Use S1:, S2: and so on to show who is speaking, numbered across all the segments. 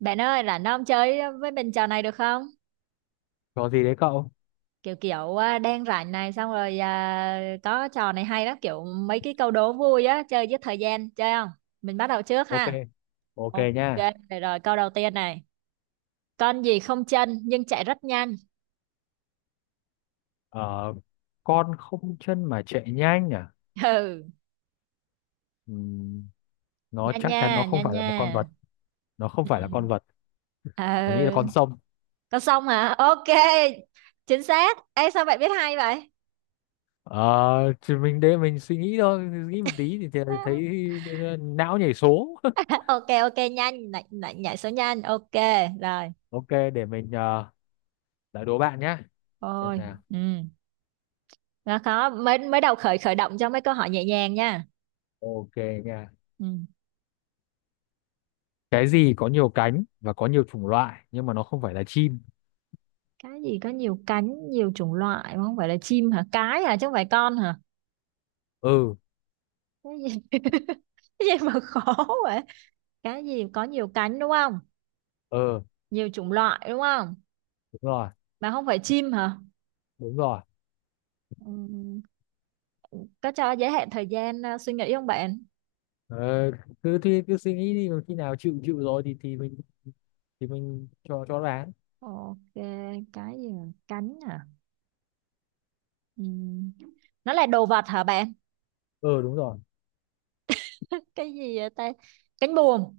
S1: Bạn ơi, rảnh không chơi với mình trò này được không?
S2: Có gì đấy cậu?
S1: Kiểu kiểu à, đang rảnh này xong có trò này hay lắm, kiểu mấy cái câu đố vui á, chơi giết thời gian, chơi không? Mình bắt đầu trước
S2: Ok,
S1: ha.
S2: ok
S1: Ok,
S2: nha.
S1: rồi câu đầu tiên này. Con gì không chân nhưng chạy rất nhanh?
S2: Ờ, con không chân mà chạy nhanh à?
S1: Ừ,
S2: Ừm, nó
S1: nhanh
S2: chắc
S1: nha,
S2: chắn không
S1: nhanh
S2: phải là
S1: nha.
S2: một con vật. Nó không
S1: Ừ.
S2: phải là con vật.
S1: Ờ,
S2: Mình nghĩ là con sông.
S1: con sông hả? Ok, chính xác. Ê, sao bạn biết hay vậy?
S2: Ờ, thì mình để mình suy nghĩ thôi. Nghĩ một tí thì thấy não nhảy số.
S1: Ok, ok, nhanh, nhảy số nhanh, ok, rồi.
S2: Ok, để mình ờ, đã đố bạn nhá. Xem
S1: Ôi,
S2: nào.
S1: ừ. Đó, khó mới mới đầu khởi khởi động cho mấy câu hỏi nhẹ nhàng nha,
S2: Ok nha.
S1: ừ.
S2: Cái gì có nhiều cánh và có nhiều chủng loại nhưng mà nó không phải là chim?
S1: Cái gì có nhiều cánh nhiều chủng loại không phải là chim hả, cái hả chứ không phải con hả,
S2: Ừ,
S1: cái gì? Cái gì mà khó vậy, cái gì có nhiều cánh đúng không,
S2: ừ,
S1: nhiều chủng loại đúng không,
S2: đúng rồi,
S1: mà không phải chim hả?
S2: đúng rồi.
S1: Ừ. Có cho giới hạn thời gian suy nghĩ không bạn?
S2: Ờ, cứ cứ suy nghĩ đi mà khi nào chịu chịu rồi thì mình cho đoán.
S1: Ok, cái gì mà cánh hả? Ừ. Nó là đồ vật hả bạn?
S2: Ờ, đúng rồi.
S1: Cái gì vậy ta, cánh buồm?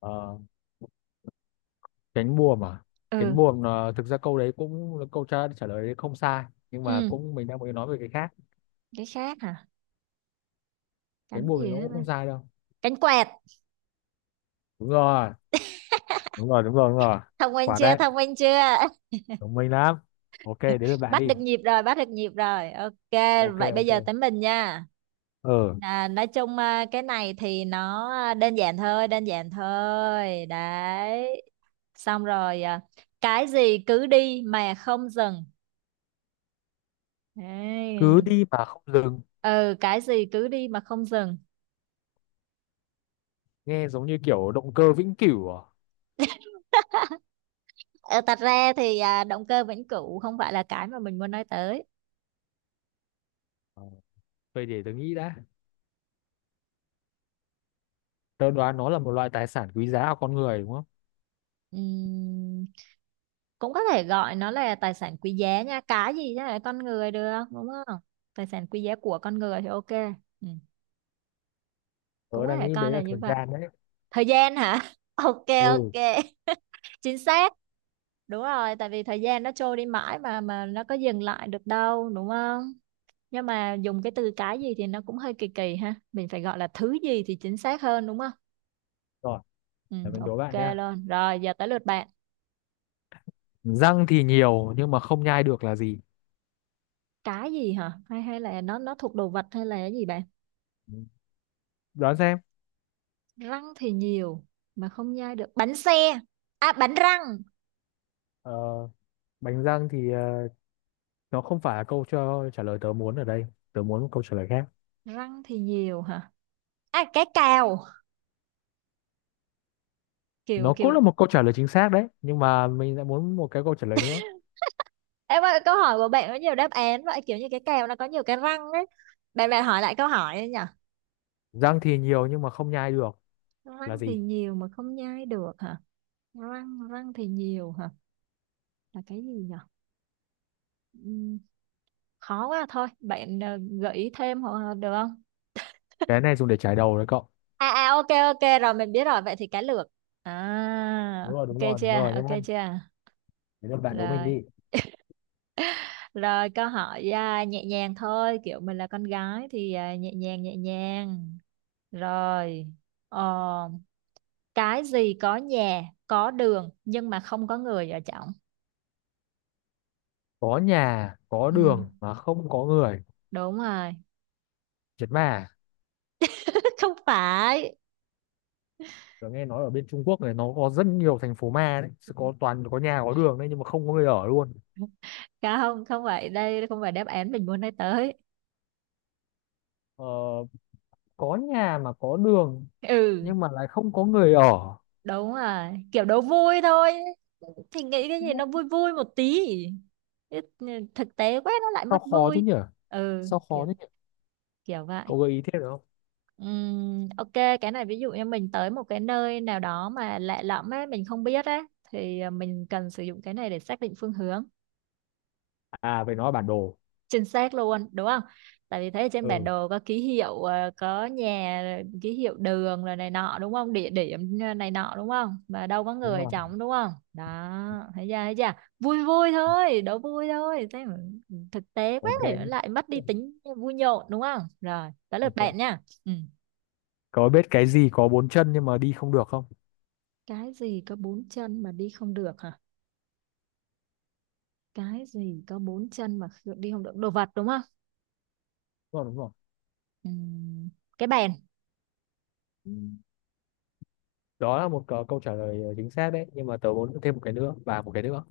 S2: Ờ, cánh buồm à?
S1: Ừ.
S2: Cánh buồm là, thực ra câu đấy cũng là câu trả trả lời đấy, không sai, nhưng mà
S1: Ừ,
S2: cũng mình đang muốn nói về cái khác.
S1: cái khác hả,
S2: Cánh
S1: cánh
S2: buồm thì
S1: gì
S2: nó
S1: đó
S2: cũng
S1: ta?
S2: không sai đâu.
S1: Cánh quẹt.
S2: Đúng rồi, đúng rồi, đúng rồi, đúng rồi,
S1: thông minh
S2: quả
S1: chưa
S2: đấy
S1: thông minh chưa
S2: thông minh lắm. Ok, đến lượt bạn
S1: bắt
S2: đi.
S1: được nhịp rồi bắt được nhịp rồi Ok,
S2: Ok,
S1: vậy bây
S2: ok.
S1: giờ tới mình nha.
S2: ờ
S1: Nói chung cái này thì nó đơn giản thôi đấy, xong cái gì cứ đi mà không dừng?
S2: cứ
S1: Đấy.
S2: đi mà không dừng,
S1: Ừ, cái gì cứ đi mà không dừng?
S2: nghe giống như kiểu động cơ vĩnh cửu à?
S1: Ờ, thật ra thì động cơ vĩnh cửu không phải là cái mà mình muốn nói tới.
S2: Ờ, vậy để tôi nghĩ đã. Tôi đoán nó là một loại tài sản quý giá của con người đúng không?
S1: Ừm, cũng có thể gọi nó là tài sản quý giá nha, cái gì chứ là con người được đúng không, tài sản quý giá của con người thì ok. Ừ. Cũng
S2: Tớ
S1: có
S2: đang
S1: thể
S2: nghĩ
S1: coi
S2: đấy
S1: là
S2: là
S1: như
S2: thời
S1: vậy.
S2: gian đấy.
S1: Thời gian hả? Ok,
S2: Ừ,
S1: ok, chính xác. Đúng rồi, tại vì thời gian nó trôi đi mãi mà nó có dừng lại được đâu đúng không. Nhưng mà dùng cái từ cái gì thì nó cũng hơi kỳ kỳ ha, mình phải gọi là thứ gì thì chính xác hơn đúng không.
S2: rồi
S1: Ừ,
S2: để mình đố
S1: ok
S2: bạn nhé.
S1: luôn, rồi giờ tới lượt bạn.
S2: Răng thì nhiều nhưng mà không nhai được là gì?
S1: Cái gì hả, hay hay là nó thuộc đồ vật hay là cái gì bạn?
S2: Ừ, đoán xem.
S1: Răng thì nhiều mà không nhai được, bánh xe? À, bánh răng.
S2: Ờ, bánh răng thì, nó không phải là câu cho trả lời tớ muốn ở đây. Tớ muốn một câu trả lời khác.
S1: Răng thì nhiều hả, à cái cào, kiểu
S2: Nó cũng
S1: kiểu
S2: là một câu trả lời chính xác đấy nhưng mà mình lại muốn một cái câu trả lời nữa.
S1: Em ơi câu hỏi của bạn có nhiều đáp án vậy, kiểu như cái cào nó có nhiều cái răng ấy. Bạn bạn hỏi lại câu hỏi ấy nhỉ.
S2: Răng thì nhiều nhưng mà không nhai được là
S1: Răng thì
S2: gì?
S1: nhiều mà không nhai được hả? Răng răng thì nhiều hả, là cái gì nhỉ? Ừm, khó quá thôi bạn, ờ, gợi ý thêm hoặc được không?
S2: Cái này dùng để chải đầu đấy cậu.
S1: À à, ok ok, rồi mình biết rồi, vậy thì cá lược. À.
S2: Đúng rồi, đúng
S1: Ok
S2: rồi, đúng
S1: chưa,
S2: rồi nhá.
S1: ok chưa?
S2: Để bạn đố mình
S1: Rồi.
S2: đi.
S1: Rồi câu hỏi nhẹ nhàng thôi, kiểu mình là con gái thì nhẹ nhàng nhẹ nhàng. Rồi, ờ, cái gì có nhà, có đường nhưng mà không có người ở trong?
S2: Có nhà, có
S1: Ừ,
S2: đường mà không có người.
S1: đúng rồi.
S2: Chết mà.
S1: Không phải.
S2: Tớ nghe nói ở bên Trung Quốc này, nó có rất nhiều thành phố ma đấy. Sẽ có toàn có nhà, có đường đấy, nhưng mà không có người ở luôn.
S1: Không, không phải, đây không phải đáp án mình muốn nói tới.
S2: Ờ, có nhà mà có đường
S1: Ừ,
S2: nhưng mà lại không có người ở.
S1: đúng rồi. Kiểu đố vui thôi. Thì nghĩ cái gì nó
S2: Nó-
S1: vui vui một tí. Ít- ừ, Thực tế quá nó lại
S2: sao
S1: mất
S2: khó thế
S1: vui.
S2: nhỉ?
S1: Ừ,
S2: Sao khó thế
S1: kiểu
S2: nhỉ?
S1: kiểu vậy.
S2: Cậu gợi ý thêm được không?
S1: Ok cái này ví dụ như mình tới một cái nơi nào đó mà lạ lẫm á, mình không biết á, thì mình cần sử dụng cái này để xác định phương hướng.
S2: À, phải nói là bản đồ.
S1: Chính xác luôn đúng không, tại vì thấy ở trên bản
S2: Ừ,
S1: đồ có ký hiệu có nhà rồi ký hiệu đường rồi này nọ đúng không, địa điểm, ờ, này nọ đúng không, mà đâu có
S2: đúng
S1: người
S2: rồi.
S1: trống đúng không đó. Thấy chưa, thấy chưa. Vui vui thôi, đố vui thôi thế mà. Ừ, thực tế quá
S2: Ok
S1: thì nó
S2: nhé.
S1: lại mất đi tính vui nhộn đúng không, rồi tới lượt bạn
S2: Ok.
S1: nha. Ừ.
S2: Cậu biết cái gì có bốn chân nhưng mà đi không được không?
S1: Cái gì có bốn chân mà đi không được hả? Cái gì có bốn chân mà đi không được, đồ vật đúng không?
S2: Đúng rồi, đúng rồi.
S1: Ừm, cái bèn.
S2: Ừ. Đó là một câu câu trả lời chính xác đấy nhưng mà tớ muốn thêm một cái nữa và một cái nữa.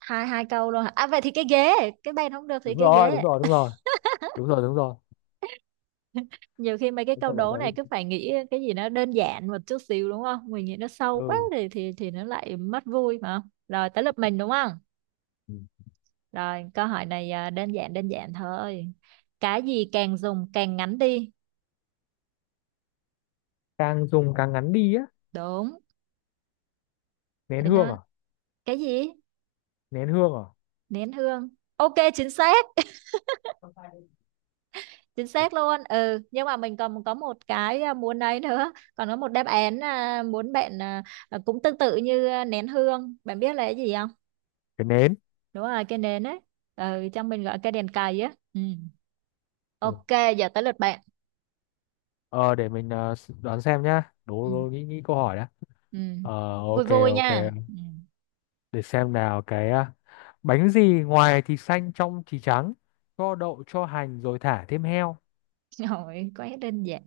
S1: Hai hai câu luôn hả, à vậy thì cái ghế, cái bèn không được thì
S2: Đúng
S1: cái
S2: rồi, đúng
S1: ghế.
S2: rồi, đúng rồi. Đúng rồi, đúng rồi.
S1: Nhiều khi mấy cái
S2: Cái
S1: câu
S2: câu đố
S1: đố
S2: tớ
S1: này cứ
S2: đi.
S1: phải nghĩ cái gì nó đơn giản một chút xíu đúng không, mình nghĩ nó sâu quá thì nó lại mất vui mà. Rồi tới lượt mình đúng không,
S2: Ừ.
S1: rồi câu hỏi này, à, đơn giản thôi. Cái gì càng dùng càng ngắn đi?
S2: Càng dùng càng ngắn đi á?
S1: Đúng.
S2: Nén
S1: Thế
S2: hương
S1: nó,
S2: à?
S1: cái gì,
S2: Nén hương à.
S1: nén hương. Ok, chính xác, chính xác luôn. Ừ nhưng mà mình còn có một cái muốn ấy nữa, còn có một đáp án, à, muốn bạn, à, cũng tương tự như, à, nén hương, bạn biết là cái gì không?
S2: Cái nến.
S1: Đúng rồi cái nến ấy. Ừ, trong mình gọi cái đèn cầy á. Ừ.
S2: Ừ.
S1: Ok giờ tới lượt bạn.
S2: ờ để mình ờ, s- Đoán xem nhá.
S1: Ừ.
S2: Đố đố nghĩ nghĩ câu hỏi đã.
S1: Ừ.
S2: Ờ.
S1: Vui
S2: Ok,
S1: vui
S2: ok.
S1: nha, ừ.
S2: Để xem nào. Bánh gì ngoài thì xanh, trong thì trắng, cho đậu, cho hành rồi thả thêm heo?
S1: Rồi, quá đơn giản.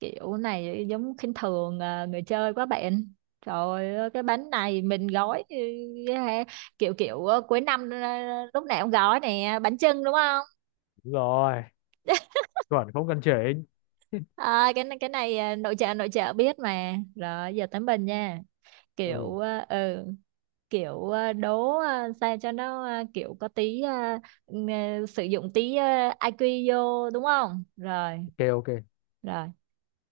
S1: Kiểu này giống khinh thường à, người chơi quá bạn. Trời ơi, cái bánh này mình gói, ừ, kiểu kiểu ờ, cuối năm, ờ, lúc nào cũng gói nè, bánh chưng đúng không.
S2: Đúng rồi, chuẩn không cần chỉnh.
S1: À, cái này nội trợ biết mà, rồi giờ tới mình nha.
S2: Ừ,
S1: kiểu à, ừ đố sao cho nó kiểu có tí sử dụng tí IQ vô đúng không rồi.
S2: ok, ok.
S1: Rồi,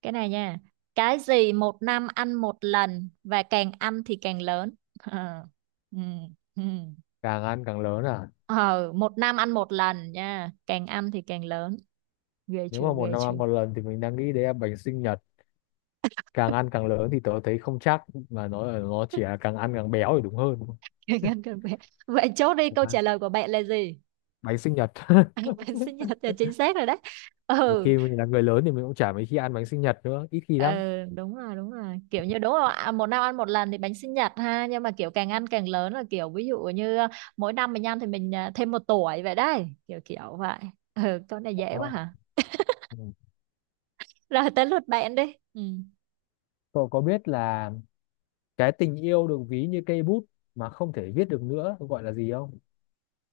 S1: cái này nha. Cái gì một năm ăn một lần và càng ăn thì càng lớn? Ờ, ừ, ừ.
S2: Càng ăn càng lớn à?
S1: Ờ, một năm ăn một lần nha, càng ăn thì càng lớn. ghê
S2: Nếu
S1: chưa
S2: mà một
S1: ghê
S2: năm
S1: chưa
S2: ăn một lần thì mình đang nghĩ đấy là bánh sinh nhật. Càng ăn càng lớn thì tớ thấy không chắc, mà nó chỉ là càng ăn càng béo thì đúng hơn.
S1: Càng ăn càng bé, vậy chốt đi câu
S2: À,
S1: trả lời của bạn là gì?
S2: bánh sinh nhật.
S1: Bạn sinh nhật là chính xác rồi đấy.
S2: Nhiều
S1: Ừ.
S2: khi mình là người lớn thì mình cũng chả mấy khi ăn bánh sinh nhật nữa, ít khi lắm.
S1: Ờ, đúng rồi, đúng rồi, kiểu như đúng rồi, à, một năm ăn một lần thì bánh sinh nhật ha, nhưng mà kiểu càng ăn càng lớn là kiểu ví dụ như, à, mỗi năm mình ăn thì mình, à, thêm một tuổi vậy đấy, kiểu kiểu vậy. Ừ, con này dễ
S2: Ờ.
S1: quá hả.
S2: Ừ.
S1: Rồi tới lượt bạn đi. Ừ.
S2: Cậu có biết là cái tình yêu được ví như cây bút mà không thể viết được nữa gọi là gì không?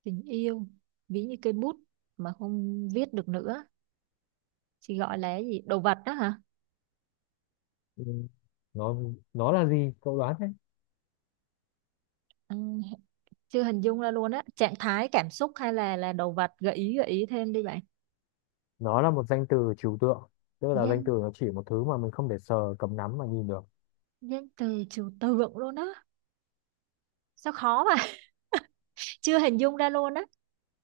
S1: Tình yêu ví như cây bút mà không viết được nữa chỉ gọi là cái gì, đồ vật đó hả?
S2: Ừ. nó nó là gì? Cậu đoán đấy.
S1: Ừ, chưa hình dung ra luôn á, trạng thái cảm xúc hay là đồ vật, gợi ý thêm đi bạn.
S2: Nó là một danh từ trừu tượng, tức là danh từ
S1: danh
S2: nó chỉ một thứ mà mình không thể sờ cầm nắm mà nhìn được.
S1: danh từ trừu tượng luôn á, sao khó mà. Chưa hình dung ra luôn á.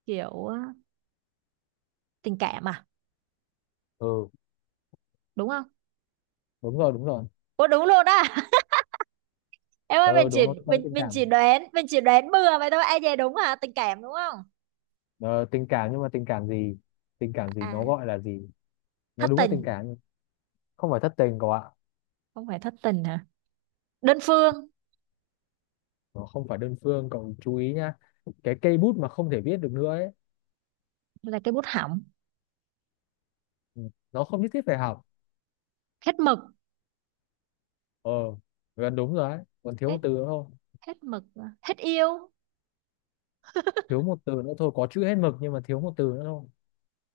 S1: Kiểu ờ, tình cảm à?
S2: Ừ,
S1: Đúng không?
S2: đúng rồi, đúng rồi.
S1: Ủa đúng luôn á? Em ơi mình
S2: Ừ, đúng
S1: chỉ,
S2: rồi, liên quan đến
S1: mình
S2: tình
S1: mình
S2: cảm.
S1: chỉ đoán, mình chỉ đoán bừa vậy thôi ai về đúng hả, tình cảm đúng không?
S2: Ờ, tình cảm, nhưng mà tình cảm gì? Tình cảm gì, nó
S1: À,
S2: gọi là gì? Nó
S1: thất
S2: đúng là tình
S1: tình.
S2: cảm nhưng không phải thất tình cậu ạ.
S1: Không phải thất tình hả, đơn phương.
S2: Nó không phải đơn phương. Cậu chú ý nhá, cái cây bút mà không thể viết được nữa ấy.
S1: Là cái bút hỏng.
S2: Ừ, nó không nhất thiết phải học.
S1: Hết mực.
S2: Ờ, gần đúng rồi đấy, còn thiếu một
S1: Hết,
S2: từ nữa thôi.
S1: hết mực à? Hết yêu.
S2: Thiếu một từ nữa thôi, có chữ hết mực nhưng mà thiếu một từ nữa thôi.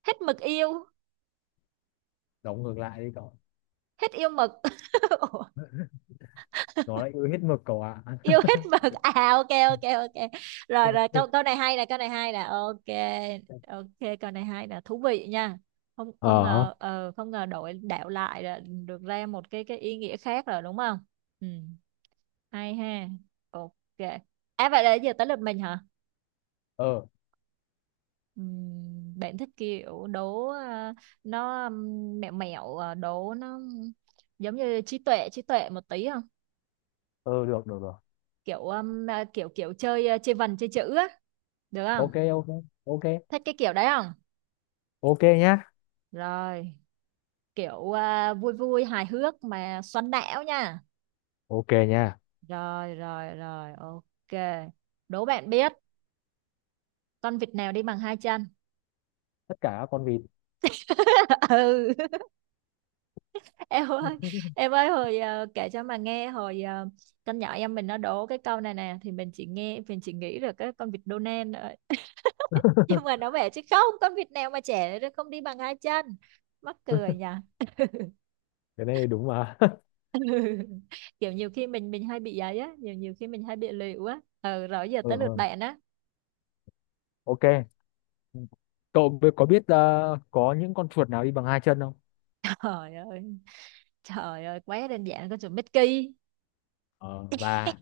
S1: Hết mực yêu.
S2: Đóng ngược lại đi cậu.
S1: Hết yêu mực.
S2: Nó lại ư, hết mực cậu ạ.
S1: Yêu hết mực à, ok ok ok. Rồi rồi câu câu này hay nè, câu này hay nè, ok. Ok câu này hay nè, thú vị nha. Không không
S2: ờ
S1: ngờ, ờ, không ngờ đổi đạo lại là được ra một cái ý nghĩa khác rồi đúng không. Ừ. Hay ha. Ok. À vậy là giờ tới lượt mình hả.
S2: ờ
S1: Bạn thích kiểu đố, ờ, nó mẹo mẹo ờ, đố nó giống như trí tuệ một tí không?
S2: ờ, được, được, được.
S1: Kiểu à, kiểu kiểu chơi, ờ, chơi vần chơi chữ á, được không?
S2: Ok, ok, ok.
S1: Thích cái kiểu đấy không?
S2: Ok nhá.
S1: Rồi, kiểu à, vui vui hài hước mà xoắn não nha.
S2: Ok nha.
S1: Rồi. Ok. Đố bạn biết con vịt nào đi bằng hai chân?
S2: Tất cả các con vịt.
S1: Ừ, em ơi, em ơi, hồi, à, kể cho mà nghe hồi, à, con nhỏ em mình nó đố cái câu này nè, thì mình chỉ nghe mình chỉ nghĩ là cái con vịt Donald thôi. Nhưng mà nó bảo chứ không, con vịt nào mà trẻ nó không đi bằng hai chân. Mắc cười nhỉ.
S2: Cái này đúng mà.
S1: Kiểu nhiều khi mình hay bị ấy á, nhiều nhiều khi mình hay bị lịu á. Ừ, rồi giờ
S2: ờ
S1: tới lượt
S2: ờ
S1: bạn á.
S2: ok. Có biết có những con chuột nào đi bằng hai chân không?
S1: Trời ơi, quá đơn giản, con chuột Mickey.
S2: Ờ và.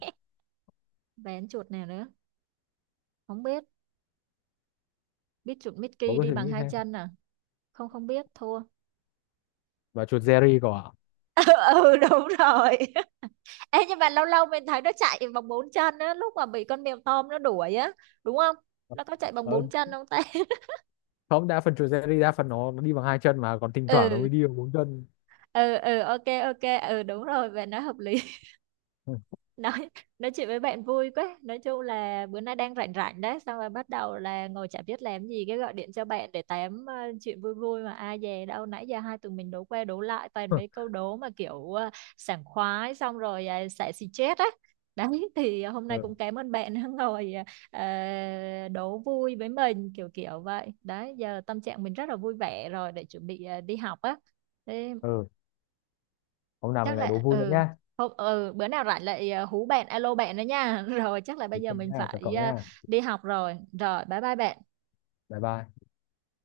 S1: Vén chuột nào nữa? Không biết. Biết chuột
S2: Bố
S1: Mickey
S2: cứ
S1: đi
S2: suy
S1: bằng
S2: nghĩ
S1: hai
S2: thế.
S1: chân à? Không không biết, thua.
S2: Và chuột Jerry cậu ạ.
S1: Ừ đúng rồi. Ê, nhưng mà lâu lâu mình thấy nó chạy bằng bốn chân á, lúc mà bị con mèo Tom nó đuổi á, đúng không? Nó có chạy bằng
S2: Ờ,
S1: bốn chân không ta?
S2: không, đa phần chuột Jerry, đa phần nó đi bằng hai chân mà, còn thỉnh thoảng nó
S1: ừ,
S2: mới đi bằng bốn chân.
S1: ừ, ok, ok, ừ đúng rồi, về nói hợp lý. Nói nói chuyện với bạn vui quá, nói chung là bữa nay đang rảnh rảnh đấy, xong rồi bắt đầu là ngồi chả biết làm gì cái gọi điện cho bạn để tám, ờ, chuyện vui vui mà ai dè đâu nãy giờ hai tụi mình đố qua đố lại toàn mấy câu đố mà kiểu, ờ, sảng khoái xong rồi, xả xì chết á đấy. Thì hôm nay
S2: Ừ.
S1: cũng cảm ơn bạn đã ngồi, ờ, đố vui với mình kiểu kiểu vậy đấy, giờ tâm trạng mình rất là vui vẻ rồi để chuẩn bị, ờ, đi học á. Thế
S2: Ừ. Hôm nào
S1: chắc
S2: mình lại đố
S1: là
S2: vui nữa
S1: ừ,
S2: nhá.
S1: hôm ừ bữa nào rảnh lại, ờ, hú bạn alo bạn đó nha. Rồi chắc là bây
S2: Ok
S1: giờ mình
S2: nhá, chào
S1: phải,
S2: cậu
S1: ờ,
S2: nhá.
S1: đi học rồi, bye bye bạn.
S2: Bye bye.